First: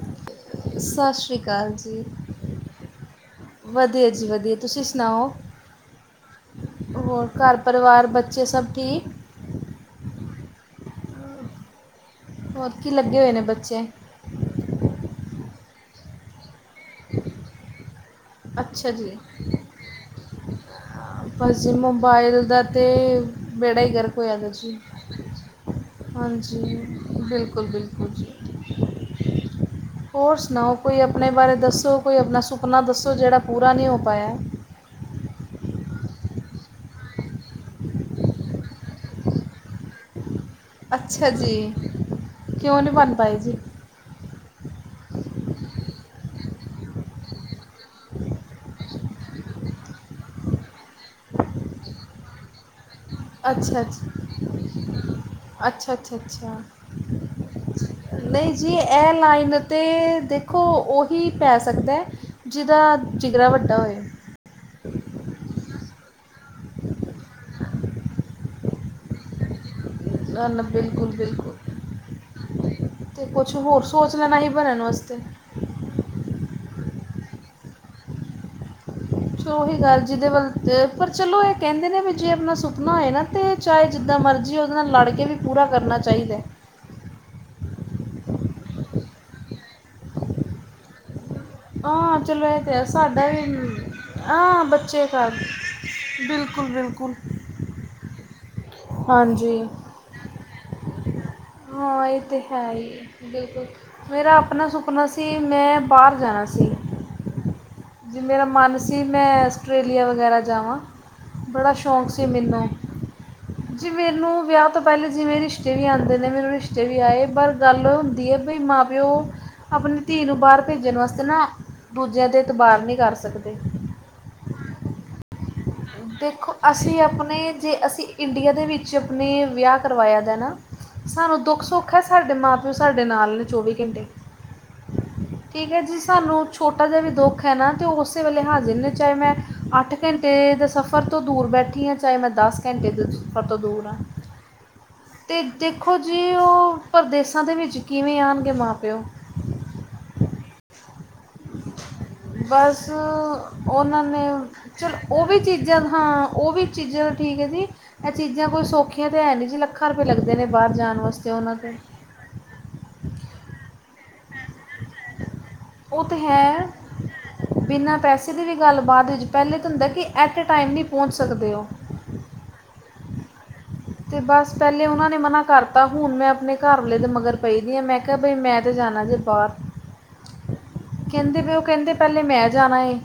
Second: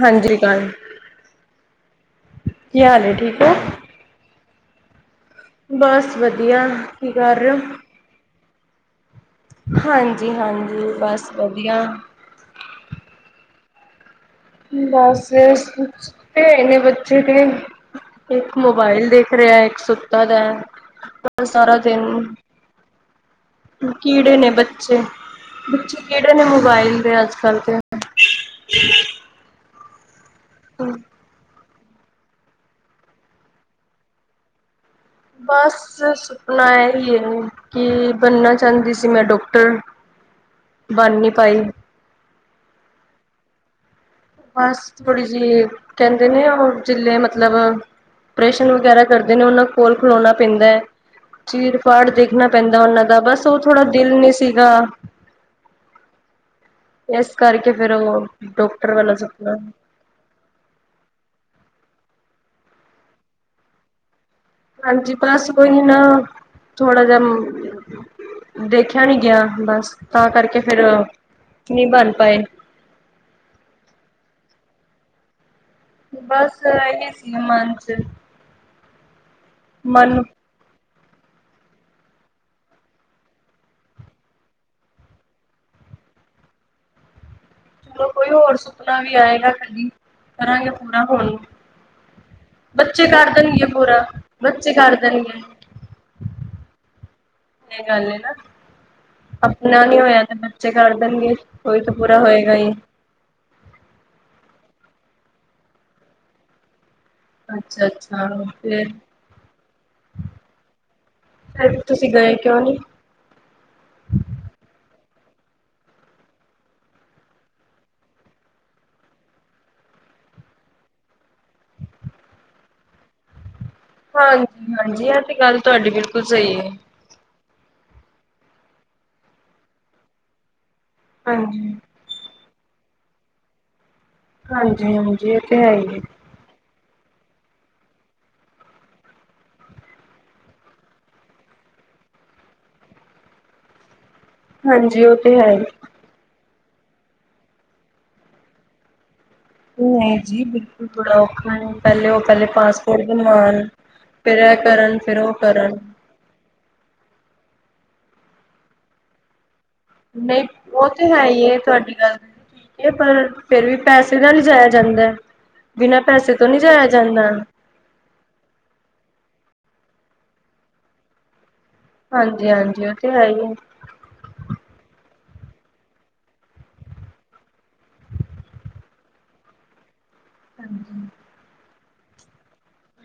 ਹਾਂਜੀ ਕਾਲ ਸਤਿ ਸ਼੍ਰੀ ਅਕਾਲ ਜੀ। ਕੀ ਹਾਲ ਏ ਠੀਕ ਹੋ? ਵਦੀਆ ਜੀ ਵਦੀਆ ਤੁਸੀਂ ਸੁਨਾਓ? ਬਸ ਵਦੀਆ। ਕੀ ਕਰ ਰੇ ਓ? ਪਰਿਵਾਰ ਬੱਚੇ ਸਭ ਠੀਕ ਹਾਂਜੀ, ਹਾਂਜੀ ਬਸ ਵਦੀਆ ਹੋਰ ਕੀ ਲੱਗੇ ਹੋਏ ਨੇਂ ਬੱਚੇ? ਬਸ ਏ ਸੁਤੇ ਨੇ ਬੱਚੇ ਤੇ ਇੱਕ ਅੱਛਾ ਮੋਬਾਇਲ ਜੀ ਦੇਖ ਰਿਹਾ ਏ। ਇੱਕ ਸੁੱਤਾ ਦਾ ਏ। ਲ ਬਸ ਜੀ ਸਾਰਾ ਦਿਨ ਮੋਬਾਈਲ ਦਾ ਤਾਂ ਬੇੜਾ ਹੀ ਗਰਕ ਕੀੜੇ ਹੋਇਆ ਦਾ ਨੇ ਜੀ ਬੱਚੇ ਬੱਚੇ ਕਿਹੜੇ ਨੇ ਹਾਂਜੀ ਮੋਬਾਇਲ ਦੇ ਅੱਜ-ਕਲ੍ ਬਿਲਕੁਲ ਦੇ ਬਿਲਕੁਲ ਹੋਰ ਸੁਨਾਓ ਕੋਈ ਆਪ ਆਪਣੇ ਬਾਰੇ ਦੱਸੋ ਕੋਈ ਆਪਣਾ ਸੁਪਨਾ ਦੱਸੋ ਜਿਹੜਾ ਪੂਰਾ ਨਹੀਂ ਹੋ ਪਾਇਆ, ਬਸ ਸੁਪਨਾ ਏਈ ਏ ਕਿ ਬਨਨਾ ਚਾਂਦੀ ਸੀ ਮੈਂ ਡੋਕਟਰ ਅੱਛਾ ਜੀ ਕਿਉਂ ਨਹੀਂ ਬਣ ਪਾਏ ਜੀ ਬਸ ਥੋੜ੍ਹੀ ਜਿਹੀ ਕਹਿੰਦੇ ਨੇ ਉਹ ਜੇ ਮਤਲਬ ਜੋ ਓਪਰੇਸ਼ਨ ਵਗੈਰਾ ਕਰਦੇ ਨੇ, ਉਹਨਾਂ ਕੋਲ ਖਲੋਣਾ ਪੈਂਦਾ, ਚੀਰ-ਫਾੜ ਦੇ। ਦੇਖਣਾ ਪੈਂਦਾ ਉਹਨਾਂ ਦਾ ਬਸ ਉਹ ਅੱਛਾ ਥੋੜਾ ਜੀ ਦਿਲ ਨੀ ਸੀਗਾ ਅੱਛਾ ਅੱਛਾ, ਇਸ ਕਰਕੇ ਫੇਰ ਉਹ ਨਹੀਂ ਜੀ ਡਾਕਟਰ ਆਹ। ਇਹ ਵਾਲਾ ਲਾਈਨ ਸੁਪਨਾ ਉੱਤੇ ਤੇ ਦੇਖੋ, ਉਹੀ ਪੈ ਸਕਦਾ ਜਿਹਦਾ ਜਿਗਰਾ ਵੱਡਾ ਹੋਏ। ਹਾਂਜੀ ਪਲੱਸ ਬਸ ਕੋਈ ਨਾ ਥੋੜ੍ਹਾ ਜਿਹਾ ਮੰਮੀ ਦੇਖਿਆ ਨਹੀਂ ਗਿਆ, ਬਸ ਤਾਂ ਕਰਕੇ ਨਾ ਫਿਰ ਬਿਲਕੁਲ ਨਹੀਂ ਬਣ ਪਾਏ। ਤੇ ਕੁਝ ਹੋਰ ਸੋਚ ਲੈਣਾ ਹੀ ਬਣਨ ਵਾਸਤੇ। ਬਸ ਇਹੀ ਸੀ ਮਨ ਚ। ਸ਼ੋਹੀ ਗੱਲ ਮਨ ਜਿਹਦੇ ਵੱਲ! ਪਰ ਚਲੋ, ਇਹ ਕਹਿੰਦੇ ਨੇ ਵੀ, ਜੇ ਆਪਣਾ ਸੁਪਨਾ ਹੋਵੇ ਨਾ, ਤੇ ਚਾਹੇ ਜਿੱਦਾਂ ਮਰਜ਼ੀ ਉਹਦੇ ਨਾਲ ਲੜ ਕੇ ਵੀ। ਪੂਰਾ ਕਰਨਾ ਚਾਹੀਦਾ। ਚਲੋ, ਕੋਈ ਹੋਰ ਸੁਪਨਾ ਵੀ ਆਏਗਾ ਕਦੀ ਕਰਾਂਗੇ ਪੂਰਾ ਹੋਣ ਨੂੰ? ਹਾਂ, ਚਲੋ, ਇਹ ਤਾਂ ਆ ਸਾਡਾ ਵੀ ਹਾਂ, ਬੱਚੇ ਕਰ। ਬਿਲਕੁਲ ਬਿਲਕੁਲ ਇਹ ਗੱਲ ਹੈ ਨਾ, ਹਾਂਜੀ ਆਪਣਾ ਨਹੀਂ ਹੋਇਆ ਤੇ ਬੱਚੇ ਕਰ ਦੇਣਗੇ। ਉਹੀ ਤਾਂ, ਹਾਂ ਪੂਰਾ ਇਹ ਹੋਏਗਾ ਹੈ ਹੀ। ਬਿਲਕੁਲ, ਮੇਰਾ ਆਪਣਾ ਸੁਪਨਾ ਸੀ, ਮੈਂ ਬਾਹਰ ਜਾਣਾ ਸੀ। ਅੱਛਾ ਜੀ, ਅੱਛਾ ਮੇਰਾ ਮਨ ਫਿਰ ਸੀ ਮੈਂ ਆਸਟ੍ਰੇਲੀਆ ਵਗੈਰਾ ਜਾਵਾਂ। ਬੜਾ ਫਿਰ ਸ਼ੌਂਕ ਤੁਸੀਂ ਸੀ ਗਏ ਕਿਉਂ ਮੈਨੂੰ। ਨੀ ਜੀ, ਮੈਨੂੰ ਵਿਆਹ ਤੋਂ ਪਹਿਲਾਂ ਜਿਵੇਂ ਰਿਸ਼ਤੇ ਵੀ ਆਉਂਦੇ ਨੇ, ਮੈਨੂੰ ਰਿਸ਼ਤੇ ਵੀ ਆਏ, ਪਰ ਗੱਲ ਹੁੰਦੀ ਹੈ ਬਈ ਮਾਂ। ਪਿਉ ਆਪਣੀ ਧੀ ਨੂੰ ਬਾਹਰ ਭੇਜਣ ਵਾਸਤੇ ਨਾ, ਦੂਜਿਆਂ ਤੇ ਇਤਬਾਰ ਨੀ ਕਰ ਸਕਦੇ। ਹਾਂਜੀ-ਹਾਂਜੀ, ਇਹ ਤੇ ਗੱਲ ਤੁਹਾਡੀ ਬਿਲਕੁਲ ਦੇਖੋ, ਸਹੀ ਹੈ ਅਸੀਂ ਆਪਣੇ ਜੇ ਅਸੀਂ ਇੰਡੀਆ ਦੇ ਵਿੱਚ ਆਪਣੇ ਵਿਆਹ ਕਰਵਾਇਆ ਦਾ ਨਾ ਸਾਨੂੰ ਹਾਂਜੀ ਦੁੱਖ-ਸੁੱਖ ਐ, ਸਾਡੇ ਮਾਂ-ਪਿਓ ਸਾਡੇ ਨਾਲ ਨੇ ਚੌਵੀ ਘੰਟੇ। ਹਾਂਜੀ-ਹਾਂਜੀ, ਇਹ ਤੇ ਠੀਕ ਹੈ ਈ ਜੀ ਏ। ਸਾਨੂੰ ਛੋਟਾ ਜਿਹਾ ਵੀ ਦੁੱਖ ਐ ਨਾ ਤੇ ਉਹ ਉਸੇ ਵੇਲੇ ਹਾਜ਼ਰ ਨੇ। ਚਾਹੇ ਮੈਂ ਅੱਠ ਘੰਟੇ ਦਾ ਸਫ਼ ਸਫ਼ਰ ਤੋਂ ਦੂਰ ਬੈਠੀ ਆ। ਚਾਹੇ ਮੈਂ ਦੱਸ ਘੰਟੇ ਦੇ ਸਫ਼ਰ ਤੋਂ ਦੂਰ ਆ। ਹਾਂਜੀ, ਉਹ ਤੇ ਹੈ ਈ। ਵੇਖੋ ਜੀ, ਉਹ ਪਰਦੇਸਾਂ ਦੇ ਵਿੱਚ ਕਿਵੇਂ ਆਂਣਗੇ ਮਾਂ-ਪਿਓ। ਨਹੀਂ ਜੀ, ਬਿਲਕੁਲ ਬੜਾ ਔਖਾ ਏ। ਪਹਿਲੇ ਉਹ ਪਹਿਲੇ ਪਾਸਪੋਟ ਬਣਵਾਂਣ ਹਲੇ ਓ ਚਲ, ਉਹ ਵੀ ਚੀਜ਼ਾਂ ਹਾਂ, ਉਹ ਵੀ ਚੀਜ਼ਾਂ ਠੀਕ ਏ ਜੀ। ਐ ਚੀਜ਼ਾਂ ਕੋਈ ਸੌਖੀਆਂ ਤੇ ਹੈ ਨੀ ਜੀ ਲ ਨਹੀਂ, ਉਹ ਤੇ ਹੈ ਈ ਏ, ਤੁਹਾਡੀ ਗੱਲ। ਇਹ ਪਰ, ਫਿਰ ਵੀ ਪੈਸੇ ਨਾਲ ਈ ਜਾਇਆ ਜਾਂਦਾ। ਬਿਨਾਂ ਉਹ ਤਾਂ ਪੈਸੇ ਤੋਂ ਨੀ ਹੈ ਜਾਇਆ ਜਾਂਦਾ। ਬਿਨਾਂ ਪੈਸੇ ਦੀ ਵੀ ਗੱਲ ਬਾਅਦ ਵਿੱਚ। ਪਹਿਲਾਂ ਤੇ ਹੁੰਦਾ ਕਿ ਐਟੇ ਟਾਈਮ ਨੀ ਪਹੁੰਚ ਸਕਦੇ ਉਹ। ਹਾਂਜੀ-ਹਾਂਜੀ, ਉਹ ਤਾਂ ਹੈ ਈ ਏ। ਤੇ ਬਸ, ਪਹਿਲੇ ਉਹਨਾਂ ਨੇ ਮਨਾਂ ਕਰਤਾ। ਹੁਣ ਮੈਂ ਆਪਣੇ ਘਰ ਵਾਲੇ ਦੇ ਮਗਰ ਪਈ ਦੀ ਆ। ਮੈਂ ਮੈਂ ਕਿਹਾ ਬ‌ਈ, ਮੈਂ ਤੇ ਜਾਣਾ ਜੇ ਬਾਹਰ ਹਾਂਜੀ। ਕਹਿੰਦੇ ਪ‌ਏ, ਉਹ ਕਹਿੰਦੇ ਪਹਿਲੇ ਮੈਂ ਜਾਣਾ ਏ।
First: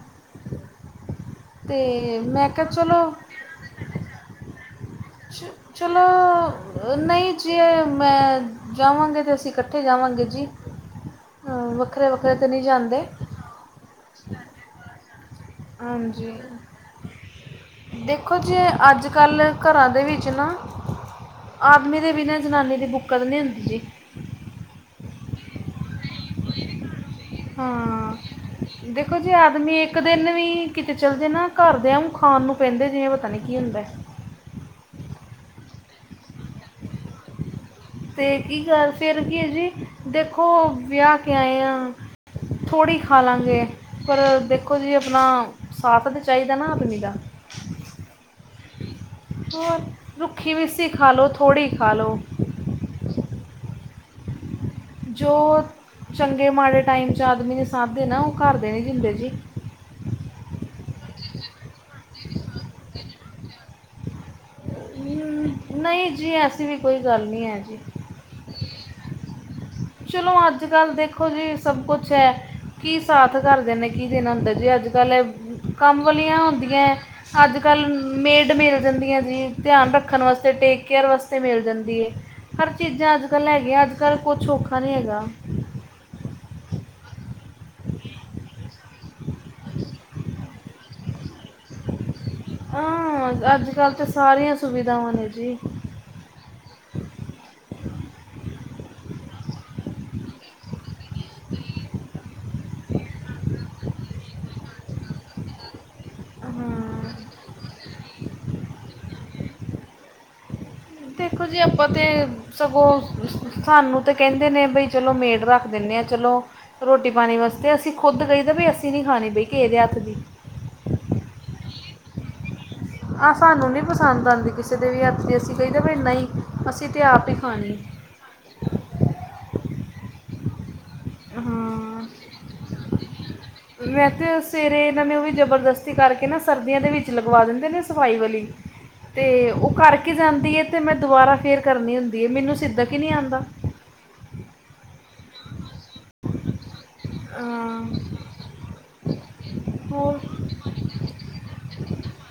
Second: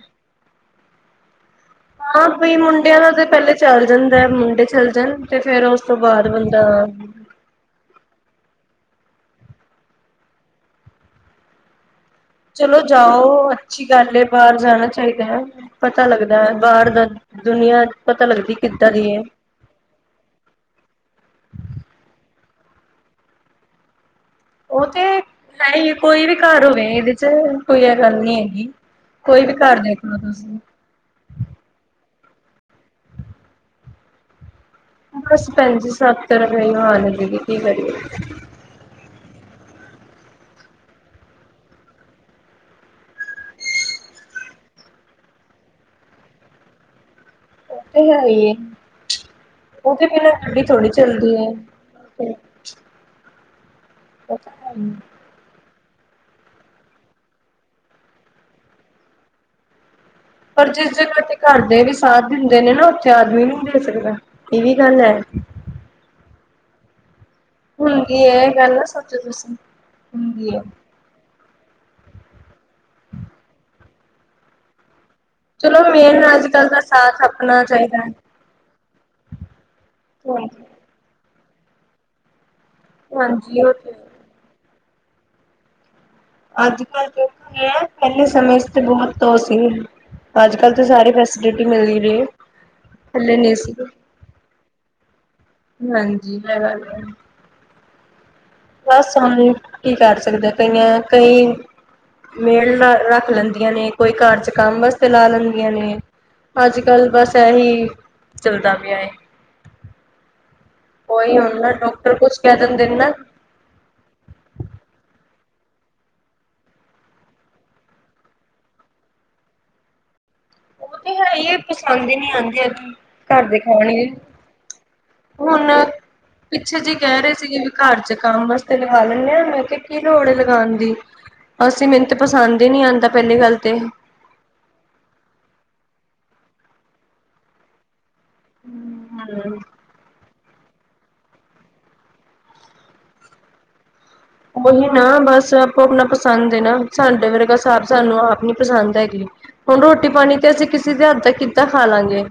ਤੇ ਹਾਂ ਮੈਂ ਪਈ, ਕਿਹਾ ਮੁੰਡਿਆਂ ਦਾ ਚਲੋ ਤਾਂ ਪਹਿਲੇ ਚੱਲ ਜਾਂਦਾ, ਮੁੰਡੇ ਚੱਲ ਜਾਣ। ਤੇ ਫੇਰ ਉਸ ਤੋਂ ਬਾਅਦ ਬੰਦਾ ਚ-ਚਲੋ ਨਹੀਂ। ਜੀ, ਮੈਂ ਜਾਵਾਂਗਾ ਤੇ ਅਸੀਂ ਇਕੱਠੇ ਜਾਵਾਂਗੇ ਜੀ। ਆ ਵੱ ਵੱਖਰੇ-ਵੱਖਰੇ ਤੇ ਨਹੀਂ ਚਲੋ, ਜਾਂਦੇ ਜਾਓ। ਅੱਛੀ ਗੱਲ ਏ, ਬਾਹਰ ਜਾਣਾ ਚਾਹੀਦਾ ਐ। ਪਤਾ ਹਾਂਜੀ ਲੱਗਦਾ ਐ, ਬਾਹਰ ਦਾ। ਦੁਨੀਆਂ ਪਤਾ ਦੇਖੋ ਲੱਗਦੀ ਜੀ ਕਿੱਦਾਂ ਅੱਜ ਦੀ ਐ। ਕੱਲ ਘਰਾਂ ਦੇ ਵਿੱਚ ਨਾ, ਆਦਮੀ ਦੇ ਬਿਨਾਂ ਜ਼ਨਾਨੀ ਦੀ ਬੁੱਕਤ ਨੀ ਹੁੰਦੀ ਜੇ। ਉਹ ਤੇ ਹੈ ਈ ਐ। ਕੋਈ ਵੀ ਘਰ ਹੋਵੇ ਇਹਦੇ ਤੇ ਹੁਣ ਕੋਈ ਇਹ ਹਾਂ ਗੱਲ ਨੀ ਹੈਗੀ। ਦੇਖੋ ਜੀ ਕੋਈ ਵੀ ਘਰ ਆਦਮੀ ਇੱਕ ਦੇਖਲੋ ਦਿਨ ਤੁਸੀਂ। ਵੀ ਕਿਤੇ ਚੱਲਜੇ ਨਾ ਘਰਦੇ ਐਂਊ ਖਾਣ ਨੂੰ ਪੈਂਦੇ, ਜਿਵੇਂ ਪਤਾ ਨੀ ਕੀ ਹੁੰਦਾ। ਬਸ ਭੈਣ ਜੀ, ਸਭ ਤਰਫ਼ ਐਹੀ ਹਾਲ ਏ ਕੀ-ਕੀ ਕਰੀਏ। ਤੇ ਕੀ ਗੱਲ ਫਿਰ ਕੀ ਏ ਜੀ। ਦੇਖੋ ਵਿਆਹ ਕੇ ਆਏ ਆ। ਥੋੜ੍ਹੀ ਖਾਲਾਗੇ। ਪਰ ਦੇਖੋ ਜੀ ਅਪਣਾ, ਸਾਥ ਤੇ ਚਾਹੀਦਾ ਨਾ ਆਦਮੀ ਦਾ। ਇਹ ਤੇ ਹੈ ਈ ਐ। ਹੋਰ ਉਹਦੇ ਬਿਨਾਂ ਰੁੱਖੀ ਗੱਡੀ ਮਿੱਸੀ ਥੋੜ੍ਹੀ ਖਾ ਲਓ ਚੱਲਦੀ ਐ। ਥੋੜੀ ਖਾ ਲਓ ਇਹ ਤਾਂ ਹੈ ਈ ਐ। ਜੋ ਚੰਗੇ-ਮਾੜੇ ਟਾਈਮ 'ਚ ਆਦਮੀ ਨੇ ਸਾਥ ਦੇਨਾਂ, ਉਹ ਘਰਦੇ ਨੀ ਦਿੰਦੇ ਜੀ। ਪਰ ਜਿਸ ਜਗ੍ਹਾ ਤੇ ਘਰ ਦੇ ਵੀ ਸਾਥ ਦਿੰਦੇ ਨੇ ਨਾ। ਉੱਥੇ ਆਦਮੀ ਨੀ ਦੇ ਸਕਦਾ। ਇਹ ਵੀ ਗੱਲ ਐ। ਹਮ, ਨਹੀਂ ਜੀ, ਐਸੀ ਵੀ ਕੋਈ ਗੱਲ ਨੀ ਹੈ ਜੀ। ਭੈਣ ਜੀ ਇਹ ਗੱਲ ਨਾ ਸੋਚੋ ਤੁਸੀਂ। ਚਲੋ, ਹੁੰਦੀ ਹੈ ਅੱਜ-ਕੱਲ੍ਹ ਦੇਖ ਦੇਖੋ ਜੀ ਸਭ ਕੁਛ ਐ। ਕੀ ਸਾਥ ਘਰਦਿਆਂ ਨੇ, ਕੀ ਦੇਨਾਂ ਹੁੰਦਾ ਜੀ। ਅੱਜ-ਕੱਲ੍ਹ ਚਲੋ ਕੰਮ ਮੇਨ ਵਾਲੀਆਂ ਅੱਜ ਕੱਲ ਦਾ ਆਉਂਦੀਐ। ਸਾਥ ਆਪਣਾ ਅੱਜ-ਕੱਲ੍ਹ ਚਾਹੀਦਾ ਹੈ। ਮੇਡ ਮਿਲ ਜਾਂਦੀਆਂ ਜੀ। ਧਿਆਨ ਰੱਖਣ ਵਾਸਤੇ, ਹਾਂਜੀ ਟੇਕ-ਕੇਅਰ ਵਾਸਤੇ ਮਿਲ ਜਾਂਦੀ ਏ। ਹਰ ਚੀਜ਼ਾਂ ਅੱਜ-ਕੱਲ੍ਹ ਹਾਂਜੀ ਉਹ ਹੈਗੀਆਂ। ਤੇ ਅੱਜ-ਕੱਲ੍ਹ ਕੁਛ ਔਖਾ ਨੀ ਹੈਗਾ। ਅੱਜ-ਕੱਲ੍ਹ ਤੇ ਠੀਕ ਹੋਗਿਆ। ਪਹਿਲੇ ਸਮੇਂ 'ਚ ਤੇ ਬਹੁਤ ਉਹ ਸੀ। ਅੱਜ-ਕੱਲ ਤਾਂ ਸਾਰੀ ਫੈਸਿਲਿਟੀ ਮਿਲਦੀ ਰੇ। ਹਾਂ, ਅੱਜ-ਕੱਲ ਤਾਂ ਸਾਰੀਆਂ ਸੁਵਿਧਾਵਾਂ ਨੇ ਜੀ। ਹਾਂਜੀ, [unintelligible] ਗੱਲ ਬਸ, ਹੁਨ ਕੀ ਕਰ ਸਕਦੇਆਂ ਕਈਆਂ ਕਈ ਮੇਲ ਰੱਖ ਲੈਂਦੀਆਂ ਨੇ। ਕੋਈ ਘਰ ਚ ਕੰਮ ਵਾਸਤੇ ਲਾ ਲੈਂਦੀਆਂ ਨੇ। ਅੱਜ-ਕੱਲ ਹਾਂ ਬਸ ਐਹੀ ਚੱਲਦਾ ਪੇਆਏ। ਉਹੀ ਦੇਖੋ ਜੀ, ਹੁਣ ਨਾ ਆਪਾਂ ਤੇ ਡਾਕਟਰ ਕੁਛ ਕਹਿ ਸਗੋਂ ਦਿੰਦੇ ਨੇ ਨਾ ਸਾਨੂੰ ਤੇ ਕੈਂਦੇ ਨੇ ਬਈ ਚਲੋ ਮੇਡ ਰੱਖ ਦਿੰਨੇ ਆਂ ਚਲੋ ਰੋਟੀ-ਪਾਣੀ ਵਾਸਤੇ ਅਸੀ ਖੁੱਦ ਕਈ ਤਾਂ ਵੀ ਅਸੀ ਨਈਂ ਖਾਣੀ ਬਈ ਕਿਹੇ ਦੇ ਹੱਥ ਦੀ। ਓਤੇ ਹੈ, ਪਸੰਦ ਈ ਨੀਂ ਆਂਦੀ। ਆਹ ਸਾਨੂੰ ਨੀ ਪਸੰਦ ਆਂਦੀ ਕਿਸੇ ਦੇ ਵੀ ਹੱਥ ਦੀ, ਅਸੀ ਕਈ ਹੁਣ ਦਾ ਵੀ ਨਈਂ ਪਿੱਛੇ ਅਸੀ ਤੇ ਕਹਿ ਆਪ ਈ ਰਹੇ ਸੀਗੇ ਵੀ ਖਾਣੀ। ਘਰ ਜੇ ਕੰਮ ਵਾਸਤੇ ਲਗਾਨੀਂ, ਹਾਂ ਮੈਂ ਕੇਆ ਕੀ ਲੋੜ ਲਗਾਣ ਦੀ? ਅਸੀ ਹਾਂ ਮੈਨੂੰ ਤੇ ਪਸੰਦ ਈਂ ਨੀਂ ਆਂਦਾ ਪੈਲੀ ਗੱਲ ਤੇ। ਮੈਂ ਤੇ ਸਵੇਰੇ ਏਨਾਂ ਨੇ ਓਵੀ ਜਬਰਦਸਤੀ ਕਰਕੇ ਨਾ ਸਰਦੀਆਂ ਦੇ ਵਿੱਚ ਲਗਵਾ ਦਿੰਦੇ ਨੇ ਸਫਾਈ ਵਾਲੀ। ਤੇ ਹਮ ਓ ਕਰ ਕੇ ਜਾਂਦੀ ਐਤੇ, ਮੈਂ ਦੁਬਾਰਾ ਫੇਰ ਕਰਨੀ ਹੁੰਦੀਐ ਮੈਨੂੰ ਸਿੱਦਕ ਈ ਨੀਂ ਆਂਦਾ। ਓਹੀ ਨਾ ਬਸ ਆਪੋ ਅਪਨਾ ਪਸੰਦ ਏ ਨਾ ਸਾਡੇ ਵਰਗਾ ਸਾਬ, ਹਾਂ, ਸਾਨੂੰ ਆਪ ਨੀ ਪਸੰਦ ਹੈਗੀ ਹੁਣ, ਰੋਟੀ ਹੋਰ ਪਾਣੀ ਤੇ ਅਸੀ ਕਿਸੇ ਦੇ ਹੱਥ ਦਾ ਕਿੱਦਾਂ ਖਾਲਾਂਗੇ?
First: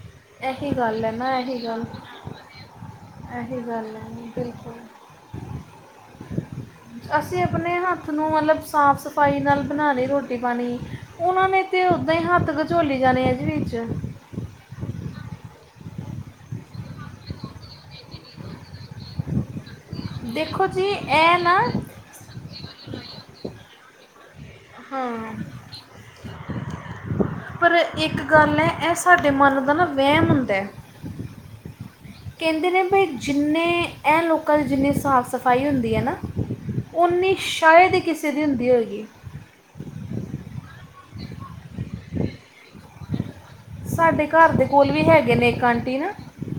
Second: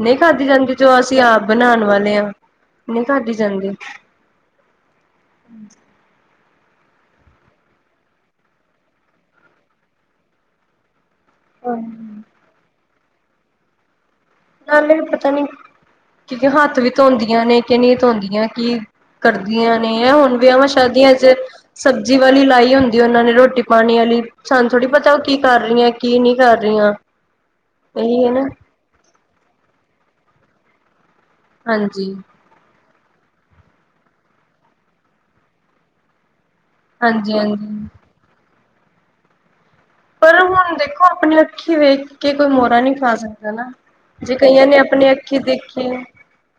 ਨਈਂ ਖਾਦੀ ਇਹੀ ਜਾਂਦੀ, ਜੋ ਗੱਲ ਹੈ ਅਸੀ ਨਾ ਆਪ ਇਹੀ ਬਣਾਣ ਗੱਲ ਵਾਲੇ ਆਂ, ਨਈਂ ਖਾਦੀ ਇਹੀ ਜਾਂਦੀ। ਗੱਲ ਹੈ ਹੂੰ। ਅਸੀ ਅਪਨੇ ਹੱਥ ਨੂੰ ਮਤਲਬ ਸਾਫ-ਸਫਾਈ ਨਾਲ ਬਣਾਣੀ ਰੋਟੀ-ਪਾਣੀ। ਓਨਾਂ ਨੇ ਤੇ ਓਦਾਂ ਹੀ ਹੱਥ ਗਚੋਲੀ ਜਾਣੇ ਆ ਜੀ ਵਿੱਚ। ਨਾਲੇ ਏ ਪਤਾ ਨੀ, ਕਿ ਹੱਥ ਵੀ ਧੋਂਦੀਆਂ ਨੇ ਕਿ ਨੀਂ ਧੋਂਦੀਆਂ ਕੀ? ਕਰਦੀਆਂ ਨੇ ਐ ਹੁਣ ਦੇਖੋ ਵੀਆਵਾਂ, ਜੀ ਸ਼ਾਦੀਆ ਚ ਇਹ ਨਾ ਜੀ ਵਾਲੀ ਲਾਈ ਹੁੰਦੀਏ, ਓਨੇ ਰੋਟੀ-ਪਾਣੀ ਆਲੀ। ਸਾਨੂੰ ਥੋੜ੍ਹੀ ਪਤਾ ਓ ਹਾਂ ਕੀ ਕਰ ਰੀਆਂ ਕੀ ਨਈਂ ਕਰ ਰੀਆਂ, ਪਰ ਇੱਕ ਏਹੀ ਹੈਨਾ। ਗੱਲ ਹੈ ਇਹ ਸਾਡੇ ਮਨ ਦਾ ਨਾ ਵੈਮ ਹੁੰਦੈ। ਹਾਂਜੀ। ਕੈਂਦੇ ਨੇ ਬਈ ਜਿੰਨੇ ਐ ਲੋਕਾਂ ਦੀ ਜਿੰਨੀ ਸਾਫ-ਸਫਾਈ ਹੁੰਦੀ ਐਨਾ ਉੱਨੀ ਹਾਂਜੀ ਹਾਂਜੀ। ਸ਼ਾਈਦ ਈ ਕਿਸੇ ਦੀ ਹੁੰਦੀ ਹੋਏਗੀ। ਪਰ ਹੁਣ ਦੇਖੋ, ਅਪਣੀ ਅੱਖੀ ਵੇਖ ਕੇ ਕੋਈ ਮੋੜਾ ਨੀਂ ਖਾ ਸਕਦਾ ਨਾ। ਸਾਡੇ ਜੇ ਘਰ ਦੇ ਕਈਆਂ ਨੇ ਕੋਲ ਵੀ ਆਪਣੇ ਹੈਗੇ ਅੱਖੀ ਨੇ ਇੱਕ ਦੇਖੀ ਆਂਟੀ ਨਾ,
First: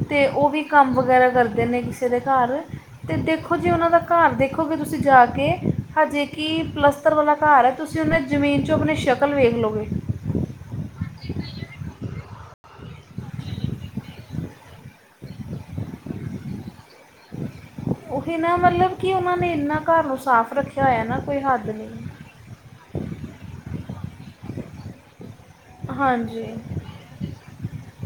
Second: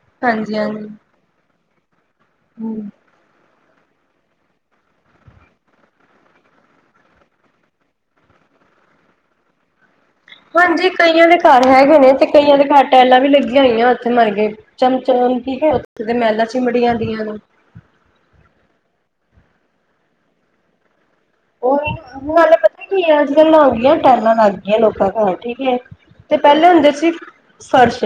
ਤੇ ਹਾਂਜੀ ਓਵੀ ਹਾਂਜੀ। ਕੰਮ ਵਗੈਰਾ ਕਰਦੇ ਦੇਨੇ ਕਿਸੇ ਦੇ ਘਰ। ਹੂੰ। ਤੇ ਦੇਖੋ ਜੀ ਓਨਾਂ ਦਾ ਘਰ ਦੇਖੋਗੇ ਤੁਸੀਂ ਜਾਕੇ ਹਜੇ ਕਿ ਪਲੱਸ ਤਰ ਵਾਲਾ ਘਰ ਐ, ਤੁਸੀ ਓਨਾ ਦੀ ਜਮੀਨ ਚੋਂ ਅਪਨੀ ਸ਼ਕਲ ਵੇਖ ਲੋਗੇ। ਹਾਂਜੀ, ਕਈਆਂ ਦੇ ਘਰ ਹੈਗੇ ਨੇ ਤੇ ਕਈਆਂ ਦੇ ਘਰ ਟੈਲਾਂ ਵੀ ਲੱਗੀਆਂ ਹੋਈਆਂ ਓਥੇ ਮਰਗੇ ਚਮਚਮ ਠੀਕੈ ਓਥੇ ਦੇ ਮੈਲਾਂ ਚਿਮੜੀਆਂ ਦੀਆਂ ਨੇ। ਓਹੀ ਨਾ ਮਤਲਬ ਕਿ ਓਨਾਂ ਨੇ ਇਨਾ ਘਰ ਨੂੰ ਸਾਫ ਰੱਖੇਆ ਹੋਇਆ ਨਾ ਕੋਈ ਹੱਦ ਨੀਂ। ਉਹੀ ਨਾਲੇ ਪਤਾ ਕੀ ਆ ਅੱਜ-ਕੱਲ ਹੋਗਿਆ ਟੈਲਾਂ ਲੱਗ ਗਈਆਂ ਲੋਕਾਂ ਘਰ ਠੀਕ ਕੇ ਤੇ ਹਾਂਜੀ ਪੈਲੇ ਹੁੰਦੇ ਸੀ ਫਰਸ਼।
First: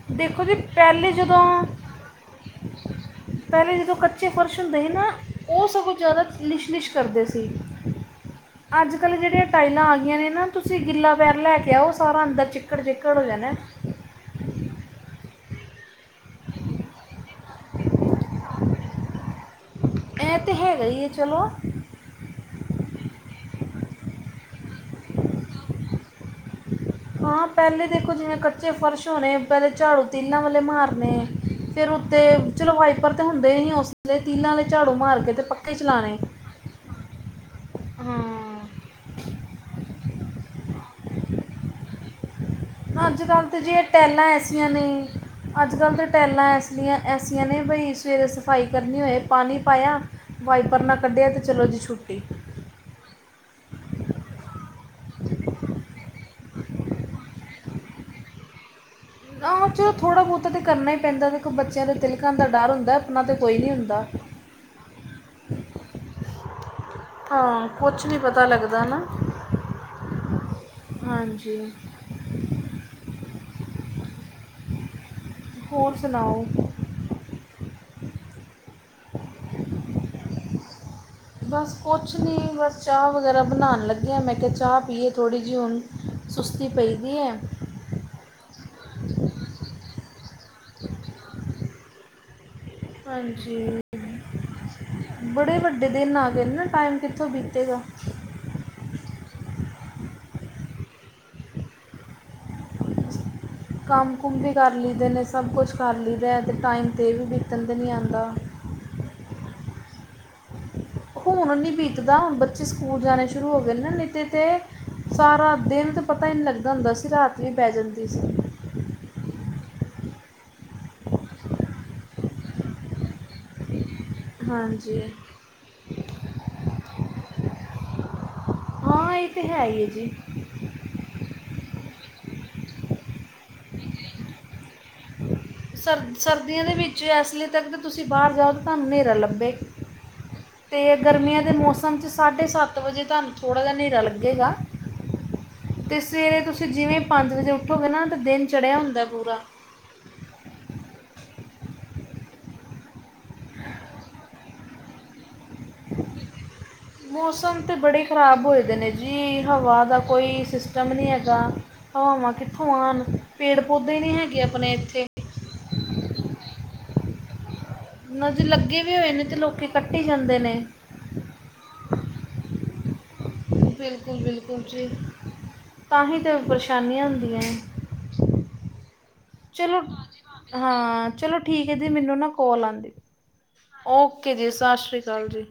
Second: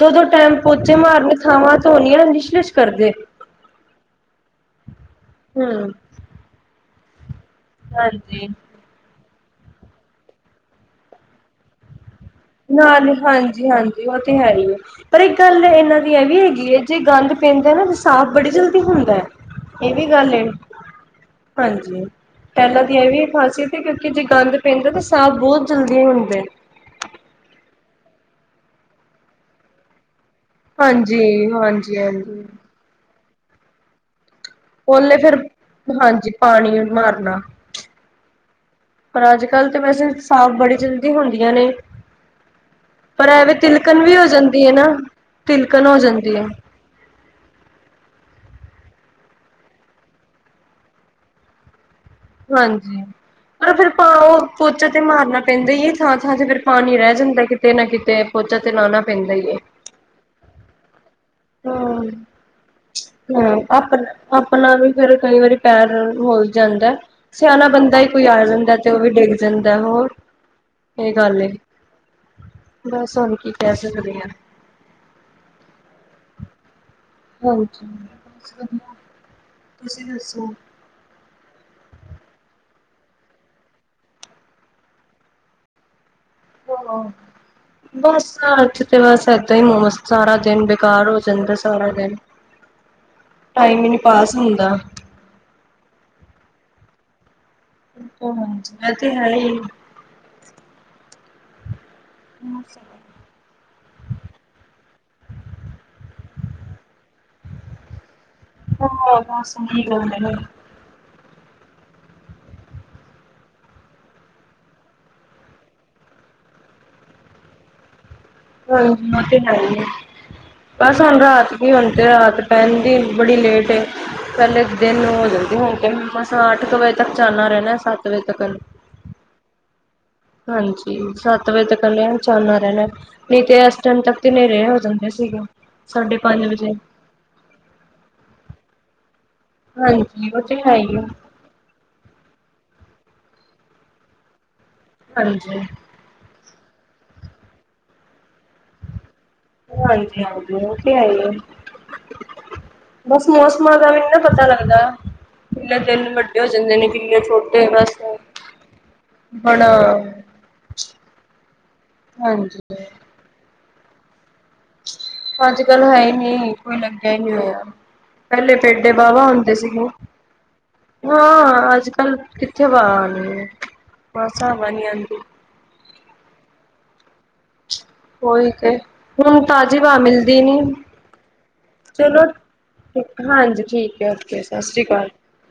ਦੋ-ਦੋ ਦੇਖੋ ਜੀ ਟੈਮ ਪੋਚੇ ਪਹਿਲੇ ਮਾਰਨੇ, ਥਾਵਾਂ ਧੋਣੀਆਂ ਲਿਸ਼ਲਿਸ਼ ਕਰਦੇ। ਪੈਲੇ ਜਦੋਂ ਕੱਚੇ ਫ਼ਰਸ਼ ਹੁੰਦੇ ਸੀ ਨਾ, ਓਹ ਹੂੰ ਸਗੋਂ ਜਾਦਾ ਲਿਸ਼ ਲਿਸ਼ ਕਰਦੇ ਸੀ। ਹਾਂਜੀ। ਅੱਜ-ਕੱਲ ਜੇੜੀਆਂ ਟਾਈਲਾਂ ਆ ਗਈਆਂ ਨੇ ਨਾ, ਤੁਸੀਂ ਗਿੱਲਾ ਪੈਰ ਲੈਕੇ ਆਓ ਸਾਰਾ ਅੰਦਰ ਚਿੱਕ ਨਾਲ ਹੀ ਹਾਂਜੀ -ਹਾਂਜੀ ਉਹ ਤੇ ਹੈ ਹੀ ਆ। ਪਰ ਇੱਕ ਗੱਲ ਇਹਨਾਂ ਦੀ ਇਹ ਵੀ ਹੈਗੀ ਹੈ ਜੇ ਗੰਦ ਪੈਂਦਾ ਨਾ ਤੇ ਸਾਫ਼ ਬੜੀ ਜਲਦੀ ਹੁੰਦਾ ਹੈ। ਇਹ ਵੀ ਗੱਲ ਐ ਹੈ ਤੇ ਹੈਗਾ ਹੀ ਹੈ ਚਲੋ ਹਾਂਜੀ। ਟਾਈਲਾਂ ਦੀ ਆਂ ਇਹ ਵੀ ਇਕ ਖ਼ਾਸੀਅਤ ਹੈ। ਕਿਉਂਕਿ ਜੇ ਗੰਦ ਪੈਂਦਾ ਤਾਂ ਸਾਫ਼ ਬਹੁਤ ਜਲਦੀ ਹੁੰਦਾ ਹੈ। ਹਾਂ ਪਹਿਲੇ ਦੇਖੋ ਜਿਵੇਂ ਕੱਚੇ ਫਰਸ਼ ਹੋਣੇ ਪਹਿਲੇ ਝਾੜੂ। ਤੀਲਾਂ ਵਾਲੇ ਮਾਰਨੇ ਫੇਰ ਉੱਤੇ ਹਾਂਜੀ-ਹਾਂਜੀ-ਹਾਂਜੀ ਚਲੋ ਵਾਈਪਰ ਤੇ ਹੁੰਦੇ ਹੀ ਨੀ ਉਸਦੇ ਤੀਲਾਂ ਵਾਲੇ। ਝਾੜੂ ਨੇ ਮਾਰ ਕੇ ਫੇਰ ਤੇ ਪੱਕੇ ਚਲਾਣੇ ਹਾਂਜੀ ਪਾਣੀ ਮਾਰਨਾ। ਹਾਂ ਪਰ ਅੱਜ ਕੱਲ੍ਹ ਤਾਂ ਵੈਸੇ ਸਾਫ਼ ਬੜੀ ਜਲਦੀ ਹੁੰਦੀਆਂ ਨੇ। ਅੱਜ ਪਰ ਕੱਲ੍ਹ ਐਵੇਂ ਤੇ ਜੇ ਇਹ ਤਿਲਕਣ ਵੀ ਟੈਲਾਂ ਹੋ ਜਾਂਦੀ ਐਸੀਆਂ ਹੈ ਨੇ ਨਾ ਅੱਜ ਤਿਲਕਣ ਕੱਲ੍ਹ ਹੋ ਤਾਂ ਜਾਂਦੀ ਹੈ। ਟੈਲਾਂ ਐਸੀਆ। ਟੈਲਾਂ ਐਸੀਆਂ ਨੇ ਬਈ ਸਵੇਰੇ ਸਫਾਈ ਕਰਨੀ ਹੋਵੇ ਪਾਣੀ ਪਾਇਆ। ਵਾਈਪਰ ਨਾਲ ਕੱਢਿਆ ਅਤੇ ਚਲੋ ਜੀ ਛੁੱਟੀ। ਹਾਂਜੀ ਪਰ ਫੇਰ ਤਾ ਉਹ ਪੋਚਾ ਤੇ ਮਾਰਨਾ ਪੈਂਦਾ ਹੀ ਏ ਥਾਂ-ਥਾਂ ਤੇ ਫਿਰ। ਪਾਣੀ ਰਹਿ ਜਾਂਦਾ ਕਿਤੇ ਨਾ ਕਿਤੇ ਪੋਚਾ ਤੇ ਲਉਣਾ। ਹਾਂ ਚਲੋ ਥੋੜ੍ਹਾ ਬਹੁਤਾ ਤਾਂ ਕਰਨਾ ਹੀ ਪੈਂਦਾ ਦੇਖੋ ਬੱਚਿਆਂ ਦੇ ਹਮ ਤਿਲਕਣ ਦਾ ਡਰ ਹੁੰਦਾ ਆਪਣਾ ਤੇ ਕੋਈ ਨਹੀਂ ਹੁੰਦਾ। ਆਪਣਾ ਆਪਣਾ ਵੀ ਫਿਰ ਕਈ ਵਾਰੀ ਪੈਰ ਹੋ ਜਾਂਦਾ। ਸਿਆਣਾ ਹਾਂ ਬੰਦਾ ਹੀ ਕੁਛ ਨਹੀਂ ਕੋਈ ਆ ਪਤਾ ਜਾਂਦਾ ਲੱਗਦਾ ਤੇ ਉਹ ਨਾ ਵੀ ਡਿੱਗ ਜਾਂਦਾ ਹੋਰ ਇਹ ਗੱਲ ਏ ਹਾਂਜੀ ਬਸ ਹੁਣ ਕੀ ਕਹਿ ਸਕਦੇ ਹਾਂ। ਹੋਰ ਸੁਣਾਓ। ਹਾਜੀ ਤੁਸੀਂ ਦੱਸੋ ਤੁਸੀ ਦੱਸੋ। ਬਸ ਕੁਛ ਨਹੀਂ ਬਸ ਚਾਹ ਵਗੈਰਾ ਬਣਾਉਣ ਲੱਗੇ ਹਾਂ ਮੈਂ ਕਿਹਾ ਚਾਹ ਪੀਏ ਥੜ੍ਹੀ ਜਿਹੀ ਹੁਣ। ਸੁਸਤੀ ਪਈ ਹਾਂ। ਦੀ ਹੈ। ਬਸ ਅੱਥੇ ਤੇ ਬਸ ਏਦਾਂ ਹੀ ਮੋਮਸ ਸਾਰਾ ਦਿਨ ਬੇਕਾਰ ਹੋ ਜਾਂਦਾ ਸਾਰਾ ਦਿਨ। ਹਾਂਜੀ। ਟਾਈਮ ਹੀ ਨੀ ਪਾਸ ਹੁੰਦਾ। ਬੜੇ ਵੱਡੇ ਦਿਨ ਆ ਗਏ ਨੇ ਨਾ ਟਾਈਮ ਕਿੱਥੋਂ ਬੀਤੇਗਾ। ਉਹ ਹਾਂਜੀ ਇਹ ਤੇ ਹੈ ਹੀ। [unintelligible] [inaudible] ਕੰਮ ਕੁਮ ਵੀ ਕਰ ਲਈਦੇ ਨੇ ਸਭ ਕੁਛ ਕਰ ਲਈਦਾ ਅਤੇ ਟਾਈਮ 'ਤੇ ਵੀ ਬੀਤਣ ਤੇ ਨਹੀਂ ਆਉਂਦਾ। ਹੋਰ ਬਸ ਹੁਣ ਕੀ ਕਰਨਾ ਹੁਣ ਨਹੀਂ ਬੀਤਦਾ ਹੁਣ ਬੱਚੇ ਸਕੂਲ ਜਾਣੇ ਸ਼ੁਰੂ ਹੋ ਗਏ ਨੇ ਨਹੀਂ ਤੇ ਤੇ। ਸਾਰਾ ਦਿਨ ਤਾਂ ਪਤਾ ਹੀ ਨਹੀਂ ਲੱਗਦਾ ਹੁੰਦਾ ਸੀ ਰਾਤ ਵੀ ਪੈ ਜਾਂਦੀ ਸੀ। ਹਾਂਜੀ ਉਹ ਤੇ ਹੈ ਹੀ ਬਸ ਹੁਣ ਰਾਤ ਕੀ ਹੁਣ ਤੇ ਰਾਤ ਪੈਦੀ ਬੜੀ ਲੇਟ ਹੈ। ਪਹਿਲੇ ਹਾਂਜੀ ਦਿਨ ਹੋ ਜਾਂਦੀ ਹੁਣ ਤੇ ਮਸਾਂ ਅੱਠ ਕੁ ਵਜੇ ਤੱਕ ਚਾਨਣਾ ਰਹਿਣਾ ਸੱਤ ਕ ਵਜੇ ਤੱਕ। ਹਾਂ ਇਹ ਤੇ ਹੈ ਹੀ ਹੈ ਜੀ। ਹਾਂਜੀ, ਸੱਤ ਵਜੇ ਤੱਕਨ ਚਾਨਣਾ ਰਹਿਣਾ ਨਹੀਂ ਤੇ ਇਸ ਟਾਈਮ ਤੱਕ ਤੇ ਹਨੇਰੇ ਹੋ ਜਾਂਦਾ। ਸੀਗਾ ਸਾਢੇ ਪੰਜ ਵਜੇ। ਜੇ ਇਸ ਲਈ ਤੱਕ ਤੁਸੀਂ ਬਾਹਰ ਜਾਓ ਤਾਂ ਤੁਹਾਨੂੰ ਹਨੇਰਾ ਲੱਭੇ ਹਾਂਜੀ ਉਹ ਹੈ ਹੀ ਤੇ ਆ ਗਰਮੀਆਂ ਦੇ ਮੌਸਮ ਚ ਸਾਢੇ ਸੱਤ ਵਜੇ ਤੁਹਾਨੂੰ ਥੋੜ੍ਹਾ ਜ ਨੇਰਾ ਲੱਗੇਗਾ ਹਾਂਜੀ ਅਤੇ ਸਵੇਰੇ ਤੁਸੀਂ ਜਿਵੇਂ ਪੰਜ ਵਜੇ ਉੱਠੋਗੇ ਨਾ ਤਾਂ ਦਿਨ ਚੜ੍ਹਿਆ ਹੁੰਦਾ ਪੂਰਾ ਹਾਂਜੀ ਹਾਂਜੀ ਉਹ ਤੇ ਹੈ ਹੀ ਏ ਬਸ ਮੌਸਮਾਂ ਦਾ ਵੀ ਨਈ ਨਾ ਪਤਾ ਲੱਗਦਾ ਕਿੰਨੇ ਦਿਨ ਵੱਡੇ ਹੋ ਜਾਂਦੇ ਨੇ ਕਿੰਨੇ ਮੌਸਮ ਛੋਟੇ ਤੇ ਬਸ ਬੜੇ ਖ਼ਰਾਬ ਹੋਏ ਦੇ ਨੇ ਜੀ ਬੜਾ ਹਵਾ ਦਾ ਕੋਈ ਦਮ ਨੀ ਹੈਗਾ ਹਵਾਵਾਂ ਹਾਂਜੀ ਕਿੱਥੋਂ ਆਣ ਪੇੜ ਪੌਦੇ ਨੀ ਹੈਗੇ ਆਪਣੇ ਏਥੇ ਅੱਜ-ਕੱਲ ਹੈ ਈ ਨੀ ਕੋਈ ਲੱਗਿਆ ਈ ਹੋਯਾ ਨਾ ਜੀ ਪੈਲੇ ਲੱਗੇ ਪੇਡੇ ਵੀ ਹੋਏ ਵਾਹ ਨੇ ਵਾ ਤੇ ਹੁੰਦੇ ਲੋਕੀ ਸੀਗੇ ਕੱਟੀ ਜਾਂਦੇ ਨੇ ਹਾਂ ਅੱਜ-ਕੱਲ ਕਿੱਥੇ ਵਾ ਆਣੀ ਏ। ਬਿਲਕੁਲ-ਬਿਲਕੁਲ ਜੀ ਤਾਂਹੀ ਤੇ ਪਰੇਸ਼ਾਨੀਆਂ ਹੁੰਦੀਆਂ ਐ ਉਹੀ ਤੇ ਹੁਣ ਤਾਜ਼ੀ ਚਲੋ, ਹਵਾ ਮਿਲਦੀ ਨੀ ਹਾਂ ਚਲੋ ਠੀਕ ਐ ਦੀ ਮੈਨੂੰ ਚਲੋ ਨਾ ਕੋਲ ਆਂਦੀ ਹਾਂਜੀ ਠੀਕ ਹੈ ਓਕੇ ਜੀ ਸਤਿ ਸ਼੍ਰੀ ਸਾਸ ਸ੍ਰੀ ਅਕਾਲ। ਕਾਲ ਜੀ।